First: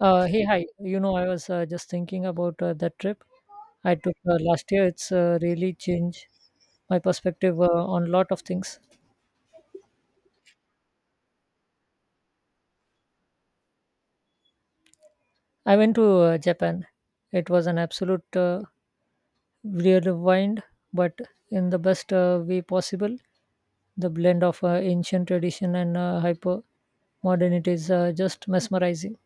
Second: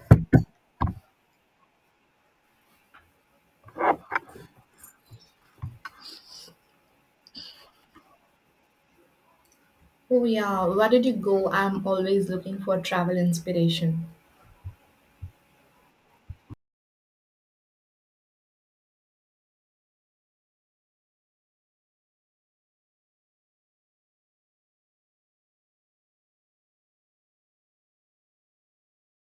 Hey, hi. I was just thinking about that trip I took last year. It's really changed my perspective on a lot of things. Oh yeah, where did you go? I'm always looking for travel inspiration. I went to Japan. It was an absolute rewind, but in the best way possible. The blend of ancient tradition and hyper modernity is just mesmerizing.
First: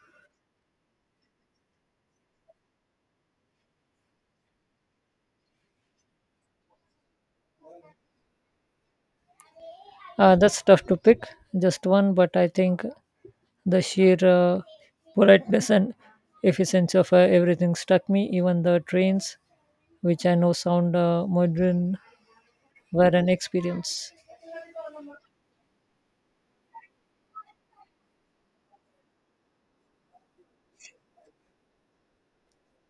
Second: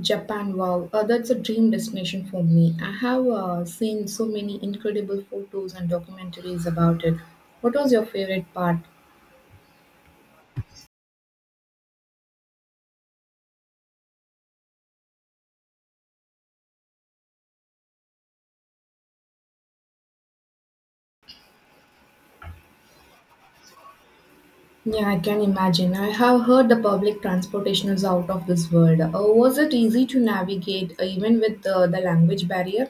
Japan, wow, that's a dream destination for me. I have seen so many incredible photos and documentaries about it. What was your favorite part? That's tough to pick, just one, but I think the sheer politeness and efficiency of everything struck me, even the trains, which I know sound modern, were an experience. Yeah, I can imagine. I have heard the public transportation is out of this world. Was it easy to navigate even with the language barrier?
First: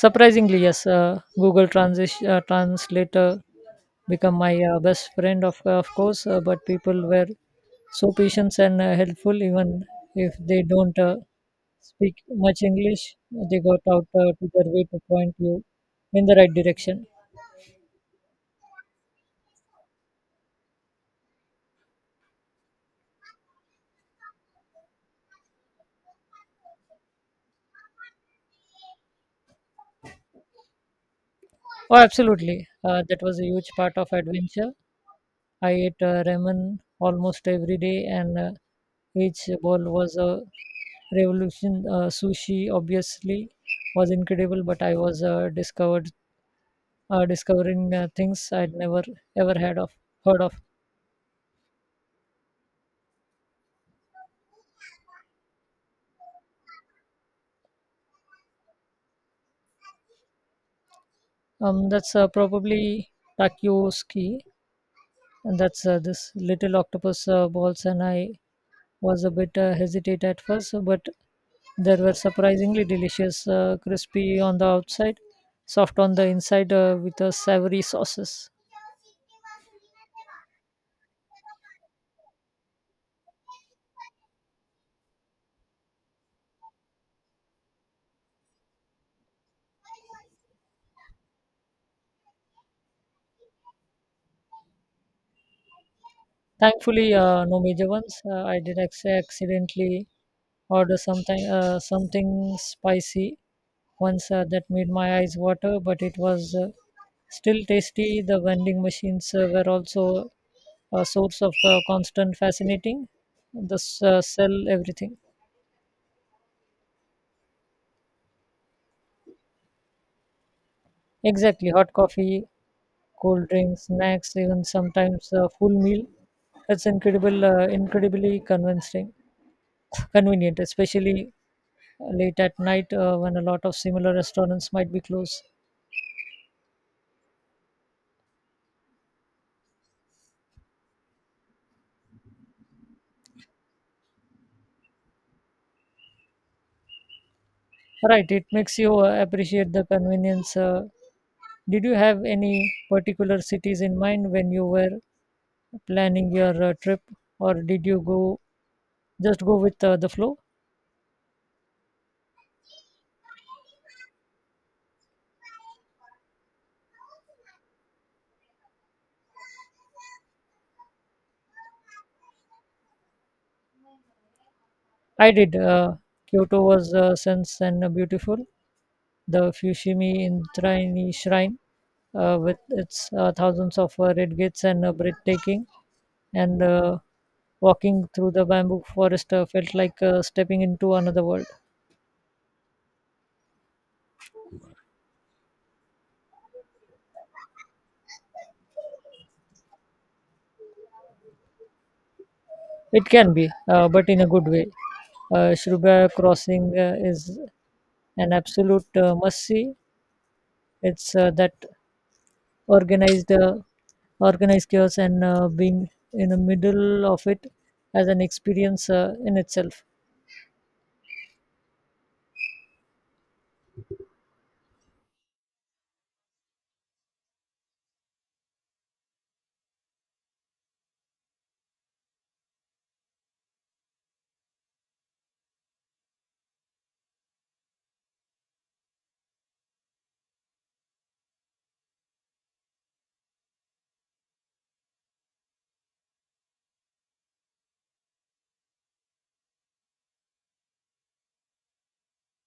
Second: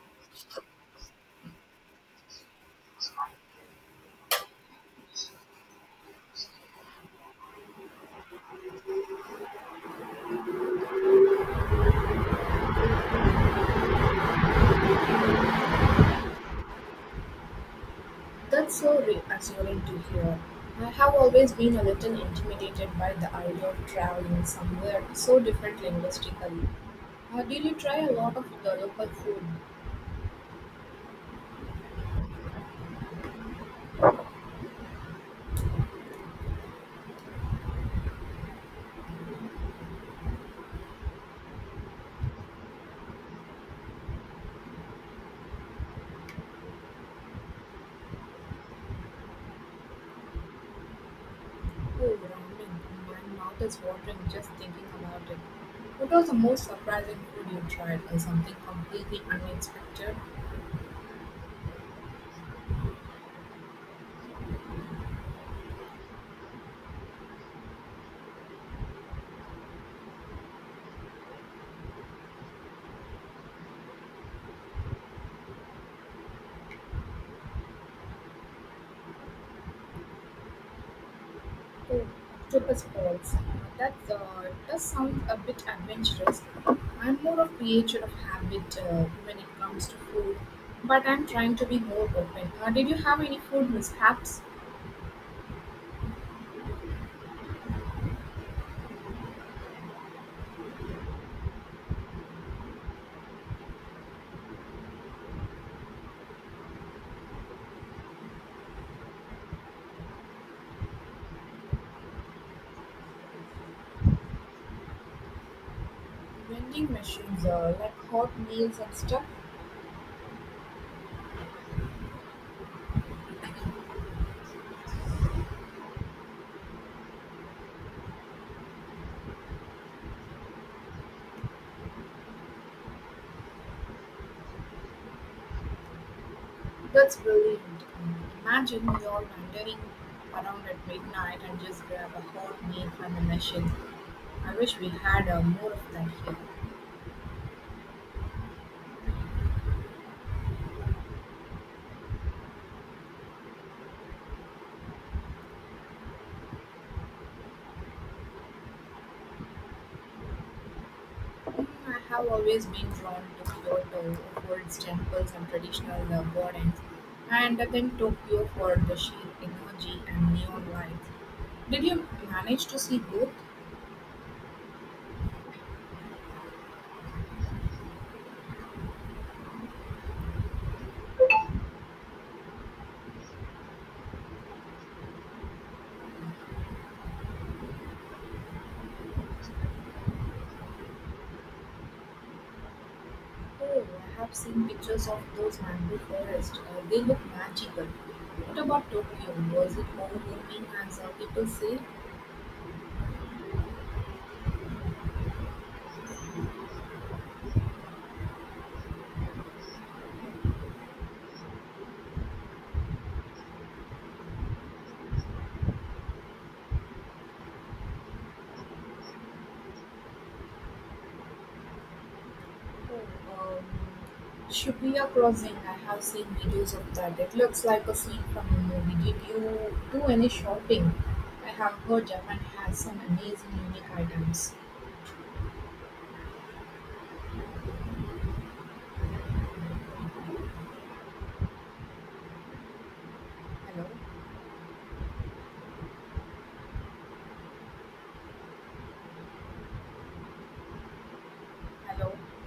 Surprisingly, yes, Google Translator become my best friend, of course, but people were so patient and helpful, even if they don't speak much English, they got out to their way to point you in the right direction. That's so reassuring to hear. I have always been a little intimidated by the idea of traveling somewhere so different linguistically. Did you try a lot of the local food? Oh, absolutely. That was a huge part of adventure. I ate ramen almost every day, and each bowl was a revolution. Sushi obviously was incredible, but I was discovered discovering things I'd never ever had of heard of. Oh, ramen. My mouth is watering just thinking about it. What was the most surprising food you tried, or something completely unexpected? That's probably takoyaki, and that's this little octopus balls, and I was a bit hesitant at first, but they were surprisingly delicious, crispy on the outside, soft on the inside with savory sauces. Oh, octopus balls. That does sound a bit adventurous. I'm more a creature of habit when it comes to food, but I'm trying to be more open. Did you have any food mishaps? Thankfully, no major ones. I did accidentally order something, something spicy once that made my eyes water, but it was still tasty. The vending machines were also a source of constant fascinating. This sell everything. Vending machines, like hot meals and stuff? Exactly, hot coffee, cold drinks, snacks, even sometimes a full meal. That's incredible, convenient, especially late at night when a lot of similar restaurants might be closed. That's brilliant. Um, Imagine you're wandering around at midnight and just grab a hot meal from the machine. I wish we had more of that here. Right, it makes you appreciate the convenience. Did you have any particular cities in mind when you were planning your trip, or did you go just go with the flow? I have always been drawn to Kyoto for its temples and traditional gardens, and then Tokyo for the sheer energy and neon lights. Did you manage to see both? I did. Kyoto was sense and beautiful. The Fushimi Indrani Shrine, with its thousands of red gates and breathtaking, and walking through the bamboo forest felt like stepping into another world. Oh, I have seen pictures of those mango forests. They look magical. What about Tokyo? Was it overwhelming as people say? It can be, but in a good way. Shruba Crossing is an absolute must see. It's that organized organized chaos and being in the middle of it as an experience in itself Shibuya Crossing. I have seen videos of that. It looks like a scene from a movie. Did you do any shopping? I have heard Japan has some amazing unique items. Hello? Hello?